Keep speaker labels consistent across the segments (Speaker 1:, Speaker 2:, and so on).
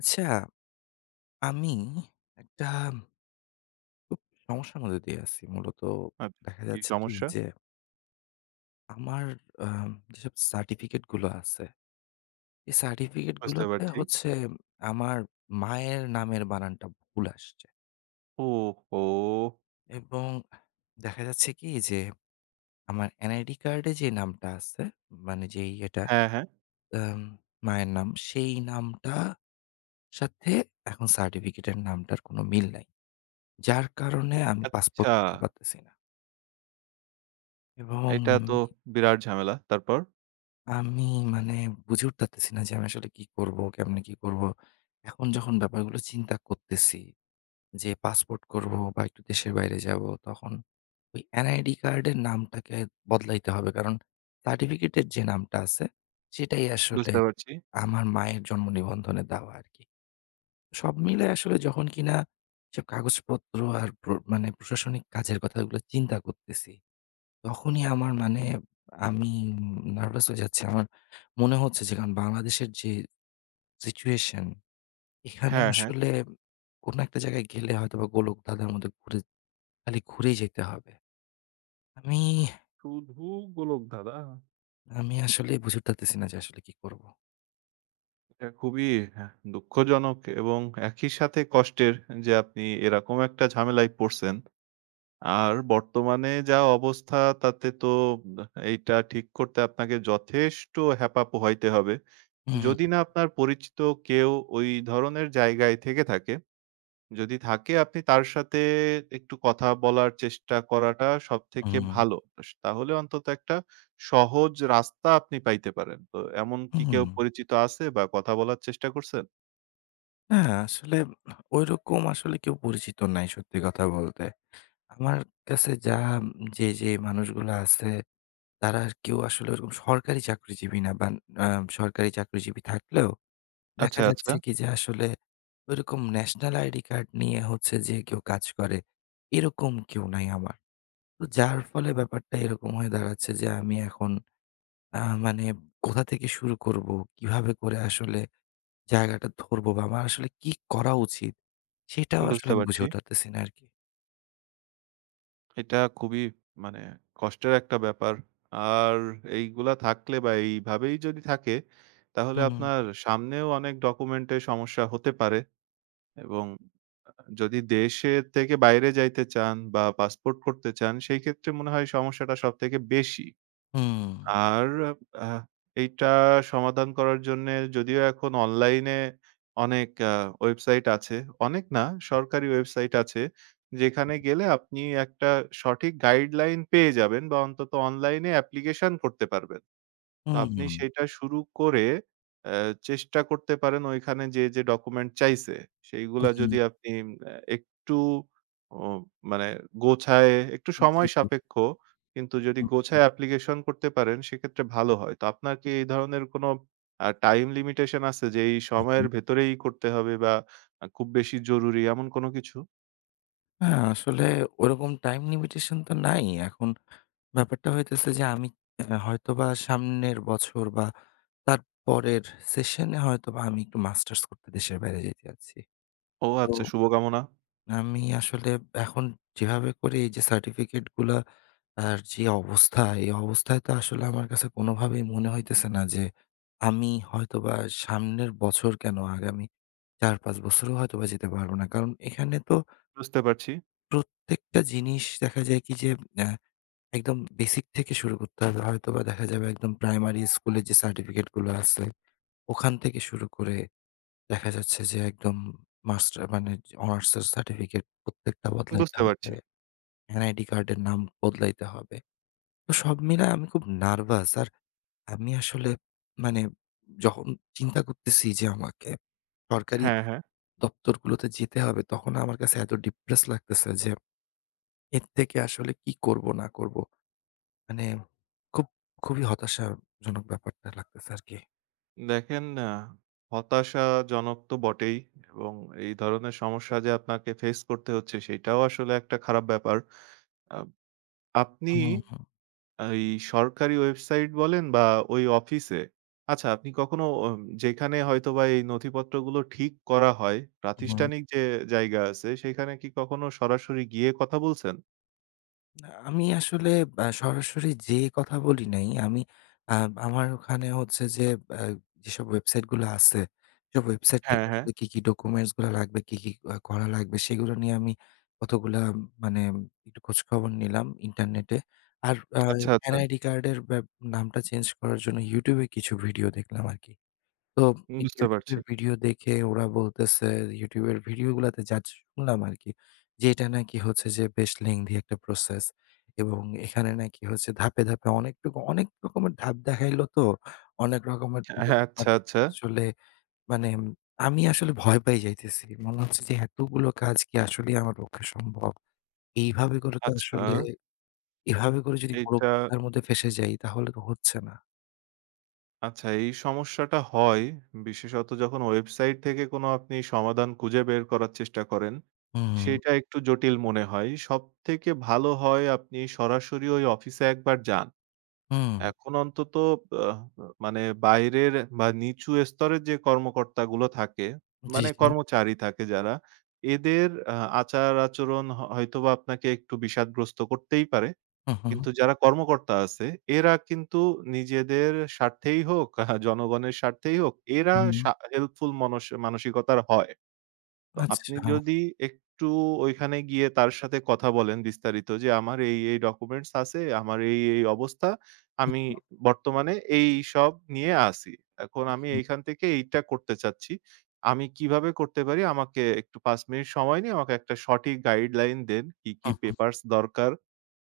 Speaker 1: আচ্ছা, আমি একটা খুব সমস্যার মধ্যে দিয়ে আছি। মূলত
Speaker 2: আব
Speaker 1: দেখা
Speaker 2: কি
Speaker 1: যাচ্ছে কি
Speaker 2: সমস্যা?
Speaker 1: যে আমার যেসব সার্টিফিকেট গুলো আছে, এই সার্টিফিকেট
Speaker 2: বুঝতে
Speaker 1: গুলোতে
Speaker 2: পারছি।
Speaker 1: হচ্ছে আমার মায়ের নামের বানানটা ভুল আসছে।
Speaker 2: ওহো!
Speaker 1: এবং দেখা যাচ্ছে কি যে আমার NID কার্ডে যে নামটা আছে, মানে যেই এটা
Speaker 2: হ্যাঁ, হ্যাঁ।
Speaker 1: আম মায়ের নাম, সেই নামটা সাথে এখন সার্টিফিকেটের নামটার কোনো মিল নাই। যার কারণে আমি পাসপোর্ট
Speaker 2: আচ্ছা,
Speaker 1: করতে পারতেছি না। এবং
Speaker 2: এটা তো বিরাট ঝামেলা। তারপর?
Speaker 1: আমি মানে বুঝে উঠতেছি না যে আমি আসলে কি করব? কেমনে কি করব? এখন যখন ব্যাপারগুলো চিন্তা করতেছি যে পাসপোর্ট করব বা একটু দেশের বাইরে যাব তখন ওই NID কার্ডের নামটাকে বদলাইতে হবে। কারণ সার্টিফিকেটের যে নামটা আছে সেটাই আসলে
Speaker 2: বুঝতে পারছি।
Speaker 1: আমার মায়ের জন্ম নিবন্ধনে দেওয়া আরকি। সব মিলে আসলে যখন কিনা এসব কাগজপত্র আর মানে প্রশাসনিক কাজের কথাগুলো চিন্তা করতেছি তখনই আমার মানে আমি নার্ভাস হয়ে যাচ্ছি। আমার মনে হচ্ছে যে কারণ বাংলাদেশের যে সিচুয়েশন এখানে
Speaker 2: হ্যাঁ, হ্যাঁ।
Speaker 1: আসলে কোনো একটা জায়গায় গেলে হয়তোবা গোলকধাঁধার মধ্যে ঘুরে খালি ঘুরেই যেতে হবে। আমি
Speaker 2: শুধু গোলক ধাঁধা।
Speaker 1: আমি আসলে বুঝে উঠতেছি না যে আসলে কি করব?
Speaker 2: এটা খুবই হ্যাঁ, দুঃখজনক এবং একই সাথে কষ্টের যে আপনি এরকম একটা ঝামেলায় পড়ছেন। আর বর্তমানে যা অবস্থা তাতে তো এইটা ঠিক করতে আপনাকে যথেষ্ট হ্যাপা পোহাইতে হবে।
Speaker 1: হুম,
Speaker 2: যদি না আপনার পরিচিত কেউ ওই ধরনের জায়গায় থেকে থাকে, যদি থাকে আপনি তার সাথে একটু কথা বলার চেষ্টা করাটা সবথেকে
Speaker 1: হুম,
Speaker 2: ভালো। তাহলে অন্তত একটা সহজ রাস্তা আপনি পাইতে পারেন। তো এমন কি
Speaker 1: হুম।
Speaker 2: কেউ পরিচিত আছে বা কথা বলার চেষ্টা করছেন?
Speaker 1: না আসলে ঐরকম আসলে কেউ পরিচিত নাই সত্যি কথা বলতে। আমার কাছে যা যে, যে মানুষগুলা আছে তারা আর কেউ আসলে ওরকম সরকারি চাকরিজীবী না বা আ সরকারি চাকরিজীবী থাকলেও দেখা
Speaker 2: আচ্ছা, আচ্ছা।
Speaker 1: যাচ্ছে কি যে আসলে ওইরকম ন্যাশনাল আইডি কার্ড নিয়ে হচ্ছে যে কেউ কাজ করে, এরকম কেউ নাই আমার। তো যার ফলে ব্যাপারটা এরকম হয়ে দাঁড়াচ্ছে যে আমি এখন আ মানে কোথা থেকে শুরু করব? কিভাবে করে আসলে জায়গাটা ধরবো বা আমার আসলে কি করা উচিত? সেটাও আসলে
Speaker 2: বুঝতে
Speaker 1: আমি বুঝে
Speaker 2: পারছি।
Speaker 1: উঠাতেছি না আরকি।
Speaker 2: এটা খুবই মানে কষ্টের একটা ব্যাপার। আর এইগুলা থাকলে বা এইভাবেই যদি থাকে তাহলে
Speaker 1: হুম,
Speaker 2: আপনার সামনেও অনেক ডকুমেন্টের সমস্যা হতে পারে এবং যদি দেশের থেকে বাইরে যাইতে চান বা পাসপোর্ট করতে চান, সেই ক্ষেত্রে মনে হয় সমস্যাটা সবথেকে বেশি।
Speaker 1: হুম,
Speaker 2: আর আহ এইটা সমাধান করার জন্যে যদিও এখন অনলাইনে অনেক ওয়েবসাইট আছে। অনেক না, সরকারি ওয়েবসাইট আছে। যেখানে গেলে আপনি একটা সঠিক গাইডলাইন পেয়ে যাবেন বা অন্তত অনলাইনে অ্যাপ্লিকেশন করতে পারবেন। তো
Speaker 1: হুম,
Speaker 2: আপনি
Speaker 1: হুম,
Speaker 2: সেইটা শুরু করে অ্যা চেষ্টা করতে পারেন ওইখানে যে ডকুমেন্ট চাইছে, সেইগুলা যদি আপনি একটু ও মানে গোছায় একটু
Speaker 1: জি,
Speaker 2: সময়
Speaker 1: জি।
Speaker 2: সাপেক্ষ। কিন্তু যদি
Speaker 1: হুম,
Speaker 2: গোছায় অ্যাপ্লিকেশন করতে পারেন সেক্ষেত্রে ভালো হয়। তো আপনার কি এই ধরনের কোনো টাইম লিমিটেশন আছে যে এই
Speaker 1: হুম।
Speaker 2: সময়ের ভেতরেই করতে হবে বা খুব বেশি জরুরি এমন কোনো কিছু?
Speaker 1: হ্যাঁ, আসলে ওরকম টাইম লিমিটেশন তো নাই। এখন ব্যাপারটা হইতেছে যে আমি হয়তোবা সামনের বছর বা তারপরের সেশনে হয়তোবা আমি একটু মাস্টার্স করতে দেশের বাইরে যেতে চাচ্ছি।
Speaker 2: ও
Speaker 1: তো
Speaker 2: আচ্ছা, শুভকামনা।
Speaker 1: আমি আসলে এখন যেভাবে করে এই যে সার্টিফিকেট গুলা আর যে অবস্থা, এই অবস্থায় তো আসলে আমার কাছে কোনোভাবেই মনে হইতেছে না যে আমি হয়তোবা সামনের বছর কেন আগামী ৪-৫ বছরেও হয়তোবা যেতে পারব না। কারণ এখানে তো
Speaker 2: বুঝতে পারছি,
Speaker 1: প্রত্যেকটা জিনিস দেখা যায় কি যে আ একদম বেসিক থেকে শুরু করতে হবে। হয়তোবা দেখা যাবে একদম প্রাইমারি স্কুলের যে সার্টিফিকেট গুলো আছে, ওখান থেকে শুরু করে দেখা যাচ্ছে যে একদম মানে অনার্সের সার্টিফিকেট প্রত্যেকটা বদলাইতে
Speaker 2: বুঝতে
Speaker 1: হবে।
Speaker 2: পারছি।
Speaker 1: এনআইডি কার্ডের নাম বদলাইতে হবে। তো সব মিলায় আমি খুব নার্ভাস। আর আমি আসলে মানে যখন চিন্তা করতেছি যে আমাকে সরকারি
Speaker 2: হ্যাঁ, হ্যাঁ।
Speaker 1: দপ্তরগুলোতে যেতে হবে, তখন আমার কাছে এত ডিপ্রেস লাগতেছে যে এর থেকে আসলে কি করব না করব। মানে খুব, খুবই হতাশাজনক ব্যাপারটা লাগতেছে আরকি।
Speaker 2: দেখেন হতাশাজনক তো বটেই এবং এই ধরনের সমস্যা যে আপনাকে ফেস করতে হচ্ছে সেটাও আসলে একটা খারাপ ব্যাপার। আ আপনি
Speaker 1: হুম, হুম,
Speaker 2: এই সরকারি ওয়েবসাইট বলেন বা ওই অফিসে আচ্ছা আপনি কখনো যেখানে হয়তোবা এই নথিপত্রগুলো ঠিক করা হয়,
Speaker 1: হুম।
Speaker 2: প্রাতিষ্ঠানিক যে জায়গা আছে সেখানে কি কখনো সরাসরি গিয়ে কথা বলছেন?
Speaker 1: না আমি আসলে সরাসরি যেয়ে কথা বলি নাই। আমি আ আমার ওখানে হচ্ছে যে আ যেসব ওয়েবসাইট গুলো আছে, সব ওয়েবসাইট থেকে
Speaker 2: হ্যাঁ, হ্যাঁ।
Speaker 1: আসলে কি, কি ডকুমেন্টস গুলা লাগবে, কি, কি করা লাগবে সেগুলো নিয়ে আমি কতগুলা মানে একটু খোঁজখবর নিলাম ইন্টারনেটে। আর
Speaker 2: আচ্ছা,
Speaker 1: প্যান
Speaker 2: আচ্ছা।
Speaker 1: আইডি কার্ডের নামটা চেঞ্জ করার জন্য YouTube এ কিছু ভিডিও দেখলাম আরকি। তো
Speaker 2: বুঝতে
Speaker 1: YouTube
Speaker 2: পারছি।
Speaker 1: এর ভিডিও দেখে ওরা বলতেছে YouTube এর ভিডিওগুলাতে যা শুনলাম আরকি যে এটা নাকি হচ্ছে যে বেশ lengthy একটা প্রসেস এবং এখানে নাকি হচ্ছে ধাপে, ধাপে অনেকটুকু অনেক রকমের ধাপ দেখাইলো তো অনেক রকমের পুরো
Speaker 2: হ্যাঁ, আচ্ছা,
Speaker 1: ব্যাপারটাকে
Speaker 2: আচ্ছা।
Speaker 1: আসলে মানে আমি আসলে ভয় পাই যাইতেছি। মনে হচ্ছে যে এতগুলো কাজ কি আসলেই আমার পক্ষে সম্ভব? এইভাবে করে তো
Speaker 2: আচ্ছা,
Speaker 1: আসলে এভাবে করে যদি
Speaker 2: এইটা
Speaker 1: গোলকধাঁধার মধ্যে ফেঁসে যাই তাহলে তো হচ্ছে না।
Speaker 2: আচ্ছা, এই সমস্যাটা হয় বিশেষত যখন ওয়েবসাইট থেকে কোনো আপনি সমাধান খুঁজে বের করার চেষ্টা করেন, হুম।
Speaker 1: হুম,
Speaker 2: সেইটা একটু জটিল মনে হয়। সবথেকে ভালো হয় আপনি সরাসরি ওই অফিসে একবার যান।
Speaker 1: হুম।
Speaker 2: এখন অন্তত আহ মানে বাইরের বা নিচু স্তরের যে কর্মকর্তাগুলো থাকে,
Speaker 1: জি,
Speaker 2: মানে
Speaker 1: জি।
Speaker 2: কর্মচারী থাকে যারা, এদের আচার-আচরণ হয়তোবা আপনাকে একটু বিষাদগ্রস্ত করতেই পারে।
Speaker 1: হু, হু।
Speaker 2: কিন্তু যারা কর্মকর্তা আছে এরা কিন্তু নিজেদের স্বার্থেই হোক, জনগণের স্বার্থেই হোক, এরা
Speaker 1: হুম।
Speaker 2: হেল্পফুল মানসিকতার হয়। তো আপনি
Speaker 1: আচ্ছা।
Speaker 2: যদি একটু ওইখানে গিয়ে তার সাথে কথা বলেন বিস্তারিত যে, "আমার এই ডকুমেন্টস আছে, আমার এই অবস্থা।
Speaker 1: হু,
Speaker 2: আমি
Speaker 1: হু,
Speaker 2: বর্তমানে এইসব নিয়ে আছি। এখন আমি
Speaker 1: হু,
Speaker 2: এইখান থেকে এইটা করতে চাচ্ছি। আমি কিভাবে করতে পারি? আমাকে একটু ৫ মিনিট সময় নিয়ে আমাকে একটা সঠিক গাইডলাইন দেন। কি পেপারস দরকার?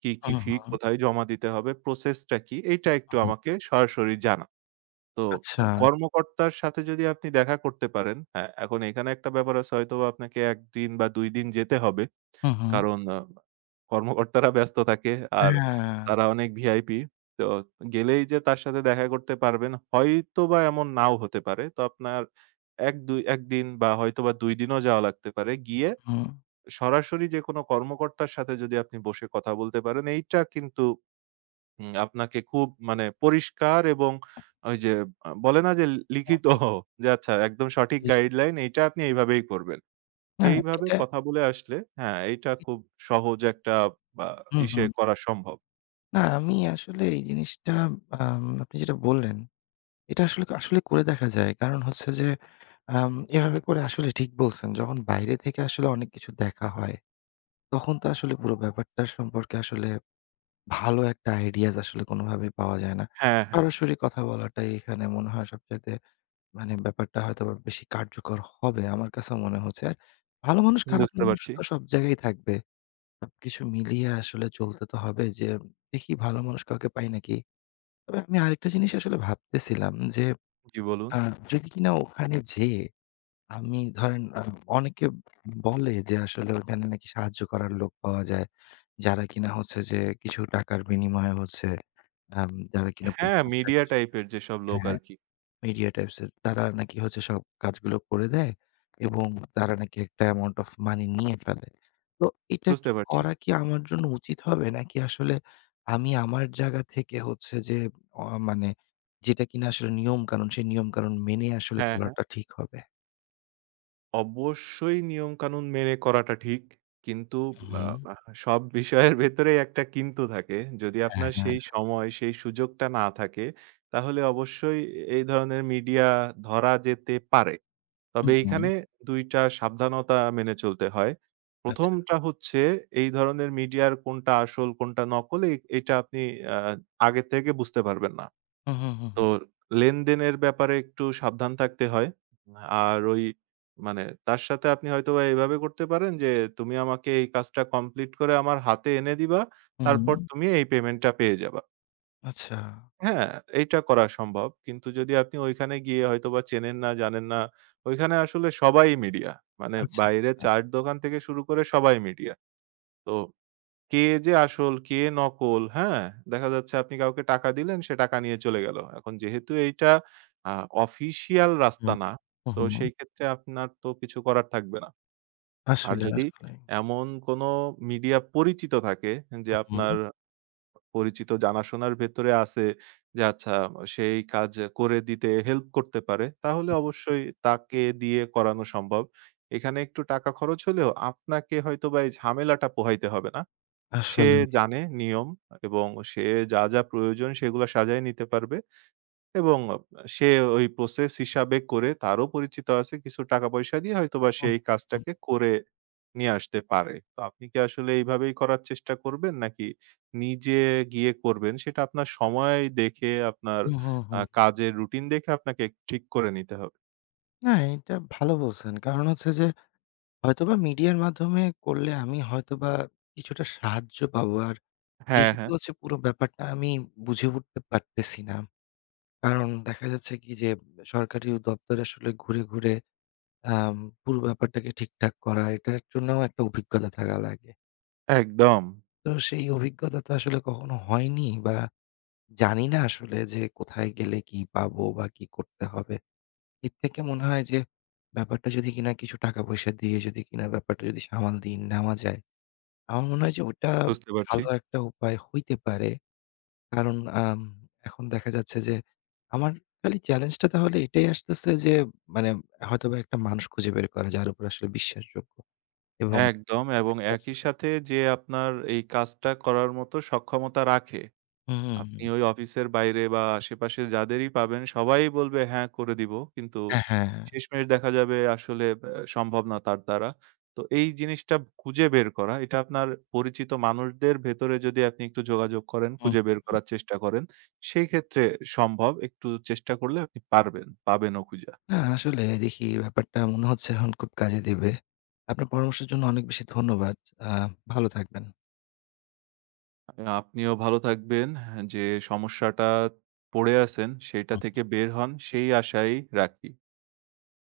Speaker 2: কি,
Speaker 1: হু,
Speaker 2: কি ফি
Speaker 1: হু,
Speaker 2: কোথায় জমা দিতে হবে? প্রসেসটা কি? এইটা
Speaker 1: হু,
Speaker 2: একটু
Speaker 1: হু।
Speaker 2: আমাকে সরাসরি জানান।" তো
Speaker 1: আচ্ছা।
Speaker 2: কর্মকর্তার সাথে যদি আপনি দেখা করতে পারেন, হ্যাঁ, এখন এখানে একটা ব্যাপার আছে হয়তোবা আপনাকে ১ দিন বা ২ দিন যেতে হবে।
Speaker 1: হু, হু।
Speaker 2: কারণ কর্মকর্তারা ব্যস্ত থাকে আর
Speaker 1: হ্যাঁ।
Speaker 2: তারা অনেক ভিআইপি। তো গেলেই যে তার সাথে দেখা করতে পারবেন হয়তোবা এমন নাও হতে পারে। তো আপনার ১, ২ ১ দিন বা হয়তোবা ২ দিনও যাওয়া লাগতে পারে। গিয়ে
Speaker 1: হু।
Speaker 2: সরাসরি যেকোনো কর্মকর্তার সাথে যদি আপনি বসে কথা বলতে পারেন এইটা কিন্তু হুম, আপনাকে খুব মানে পরিষ্কার এবং ওই যে বলে না যে লিখিত যে আচ্ছা একদম সঠিক
Speaker 1: ইস!
Speaker 2: গাইডলাইন এইটা আপনি এইভাবেই করবেন।
Speaker 1: না
Speaker 2: সেইভাবে
Speaker 1: এটা
Speaker 2: কথা বলে আসলে হ্যাঁ, এইটা খুব সহজ একটা বা
Speaker 1: হু, হু।
Speaker 2: ইসে করা সম্ভব।
Speaker 1: না আমি আসলে এই জিনিসটা আপনি যেটা বললেন, এটা আসলে আসলে করে দেখা যায়। কারণ হচ্ছে যে এভাবে করে আসলে ঠিক বলছেন। যখন বাইরে থেকে আসলে অনেক কিছু দেখা হয়, তখন তো আসলে পুরো ব্যাপারটা সম্পর্কে আসলে ভালো একটা আইডিয়াস আসলে কোনোভাবেই পাওয়া যায় না।
Speaker 2: হ্যাঁ, হ্যাঁ,
Speaker 1: সরাসরি কথা বলাটাই এখানে মনে হয় সবচাইতে মানে ব্যাপারটা হয়তোবা বেশি কার্যকর হবে আমার কাছেও মনে হচ্ছে। আর ভালো মানুষ খারাপ
Speaker 2: বুঝতে
Speaker 1: মানুষ
Speaker 2: পারছি।
Speaker 1: তো সব জায়গায় থাকবে। সবকিছু মিলিয়ে আসলে চলতে তো হবে যে দেখি ভালো মানুষ কাউকে পাই নাকি। তবে আমি আরেকটা জিনিস আসলে ভাবতেছিলাম যে
Speaker 2: জি বলুন।
Speaker 1: আ যদি কিনা ওখানে যেয়ে আমি ধরেন অনেকে বলে যে আসলে ওখানে নাকি সাহায্য করার লোক পাওয়া যায়। যারা কিনা হচ্ছে যে কিছু টাকার বিনিময়ে হচ্ছে যারা কিনা পুরো
Speaker 2: হ্যাঁ,
Speaker 1: কাজটাকে
Speaker 2: মিডিয়া টাইপের যেসব লোক
Speaker 1: হ্যাঁ।
Speaker 2: আরকি।
Speaker 1: মিডিয়া টাইপস এর তারা নাকি হচ্ছে সব কাজগুলো করে দেয় এবং তারা নাকি একটা অ্যামাউন্ট অফ মানি নিয়ে ফেলে। তো এটা
Speaker 2: বুঝতে
Speaker 1: কি
Speaker 2: পারছি।
Speaker 1: করা কি আমার জন্য উচিত হবে? নাকি আসলে আমি আমার জায়গা থেকে হচ্ছে যে অ মানে যেটা কিনা আসলে নিয়মকানুন, সেই নিয়মকানুন মেনে আসলে
Speaker 2: হ্যাঁ, হ্যাঁ।
Speaker 1: চলাটা ঠিক হবে?
Speaker 2: অবশ্যই নিয়মকানুন মেনে করাটা ঠিক। কিন্তু আ
Speaker 1: হুম,
Speaker 2: আহ সব বিষয়ের ভেতরেই একটা কিন্তু থাকে। যদি
Speaker 1: হ্যাঁ,
Speaker 2: আপনার
Speaker 1: হ্যাঁ।
Speaker 2: সেই সময়, সেই সুযোগটা না থাকে, তাহলে অবশ্যই এই ধরনের মিডিয়া ধরা যেতে পারে। তবে
Speaker 1: হুম, হুম,
Speaker 2: এইখানে ২ টা সাবধানতা মেনে চলতে হয়।
Speaker 1: আচ্ছা।
Speaker 2: ১ম টা হচ্ছে এই ধরনের মিডিয়ার কোনটা আসল, কোনটা নকল এটা আপনি আ আগে থেকে বুঝতে পারবেন না।
Speaker 1: হুম, হুম,
Speaker 2: তো
Speaker 1: হুম,
Speaker 2: লেনদেনের ব্যাপারে একটু সাবধান থাকতে হয়। আর ওই মানে তার সাথে আপনি হয়তোবা এভাবে করতে পারেন যে, "তুমি আমাকে এই কাজটা কমপ্লিট করে আমার হাতে এনে দিবা।
Speaker 1: হুম,
Speaker 2: তারপর
Speaker 1: হুম,
Speaker 2: তুমি এই পেমেন্টটা পেয়ে যাবা।"
Speaker 1: আচ্ছা,
Speaker 2: হ্যাঁ, এইটা করা সম্ভব। কিন্তু যদি আপনি ওইখানে গিয়ে হয়তোবা চেনেন না, জানেন না, ওইখানে আসলে সবাই মিডিয়া। মানে
Speaker 1: আচ্ছা,
Speaker 2: বাইরে
Speaker 1: আচ্ছা।
Speaker 2: চায়ের দোকান থেকে শুরু করে সবাই মিডিয়া। তো কে যে আসল, কে নকল, হ্যাঁ? দেখা যাচ্ছে আপনি কাউকে টাকা দিলেন, সে টাকা
Speaker 1: জি,
Speaker 2: নিয়ে
Speaker 1: জি।
Speaker 2: চলে গেল। এখন যেহেতু এইটা আ অফিসিয়াল রাস্তা
Speaker 1: হুম,
Speaker 2: না,
Speaker 1: হুম,
Speaker 2: তো
Speaker 1: হুম।
Speaker 2: সেই ক্ষেত্রে আপনার তো কিছু করার থাকবে না। আর
Speaker 1: আসলে,
Speaker 2: যদি
Speaker 1: আসলেই।
Speaker 2: এমন কোনো মিডিয়া পরিচিত থাকে যে
Speaker 1: হুম, হুম,
Speaker 2: আপনার পরিচিত জানাশোনার ভেতরে আছে যে আচ্ছা সেই কাজ করে দিতে হেল্প করতে পারে, তাহলে অবশ্যই তাকে দিয়ে করানো সম্ভব। এখানে একটু টাকা খরচ হলেও আপনাকে হয়তোবা এই ঝামেলাটা পোহাইতে হবে না। সে
Speaker 1: আসলেই।
Speaker 2: জানে নিয়ম এবং সে যা প্রয়োজন সেগুলা সাজায় নিতে পারবে এবং সে ওই প্রসেস হিসাবে করে তারও পরিচিত আছে। কিছু টাকা-পয়সা দিয়ে হয়তোবা সে
Speaker 1: হুম,
Speaker 2: এই
Speaker 1: হুম, হুম।
Speaker 2: কাজটাকে করে নিয়ে আসতে পারে। তো আপনি কি আসলে এইভাবেই করার চেষ্টা করবেন নাকি নিজে গিয়ে করবেন সেটা আপনার সময় দেখে আপনার
Speaker 1: হুম, হুম, হুম।
Speaker 2: কাজের রুটিন দেখে আপনাকে ঠিক করে নিতে হবে।
Speaker 1: না, এটা ভালো বলছেন। কারণ হচ্ছে যে হয়তোবা মিডিয়ার মাধ্যমে করলে আমি হয়তোবা কিছুটা সাহায্য পাবো। আর
Speaker 2: হ্যাঁ,
Speaker 1: যেহেতু
Speaker 2: হ্যাঁ।
Speaker 1: হচ্ছে পুরো ব্যাপারটা আমি বুঝে উঠতে পারতেছি না। কারণ দেখা যাচ্ছে কি যে সরকারি দপ্তরে আসলে ঘুরে, ঘুরে আম পুরো ব্যাপারটাকে ঠিকঠাক করা এটার জন্যও একটা অভিজ্ঞতা থাকা লাগে।
Speaker 2: একদম।
Speaker 1: তো সেই অভিজ্ঞতা তো আসলে কখনো হয়নি বা জানি না আসলে যে কোথায় গেলে কি পাবো বা কি করতে হবে। এর থেকে মনে হয় যে ব্যাপারটা যদি কিনা কিছু টাকা পয়সা দিয়ে যদি কিনা ব্যাপারটা যদি সামাল দিয়ে নেওয়া যায়, আমার মনে হয় যে ওটা
Speaker 2: বুঝতে পারছি।
Speaker 1: ভালো একটা উপায় হইতে পারে। কারণ এখন দেখা যাচ্ছে যে আমার খালি চ্যালেঞ্জটা তাহলে এটাই আসতেছে যে মানে হয়তোবা একটা মানুষ খুঁজে বের করা যার উপর আসলে বিশ্বাসযোগ্য এবং হুম।
Speaker 2: একদম এবং
Speaker 1: তাকে
Speaker 2: একই
Speaker 1: আসলে
Speaker 2: সাথে যে আপনার এই কাজটা করার মতো সক্ষমতা রাখে।
Speaker 1: হুম, হুম,
Speaker 2: আপনি
Speaker 1: হুম।
Speaker 2: ওই অফিসের বাইরে বা আশেপাশে যাদেরই পাবেন সবাই বলবে, "হ্যাঁ, করে দিব।" কিন্তু
Speaker 1: হ্যাঁ, হ্যাঁ। হ্যাঁ,
Speaker 2: শেষমেশ দেখা যাবে আসলে সম্ভব না তার দ্বারা। তো এই জিনিসটা খুঁজে বের করা, এটা আপনার পরিচিত মানুষদের ভেতরে যদি আপনি একটু যোগাযোগ করেন,
Speaker 1: হুম,
Speaker 2: খুঁজে বের
Speaker 1: হুম।
Speaker 2: করার চেষ্টা করেন, সেই ক্ষেত্রে সম্ভব। একটু চেষ্টা করলে আপনি পারবেন, পাবেনও খুঁজা।
Speaker 1: না আসলে দেখি ব্যাপারটা মনে হচ্ছে এখন খুব কাজে দিবে। আপনার পরামর্শের জন্য অনেক বেশি ধন্যবাদ। আ ভালো থাকবেন।
Speaker 2: আপনিও ভালো থাকবেন। যে সমস্যাটা পড়ে আছেন, সেটা থেকে বের হন, সেই আশাই রাখি।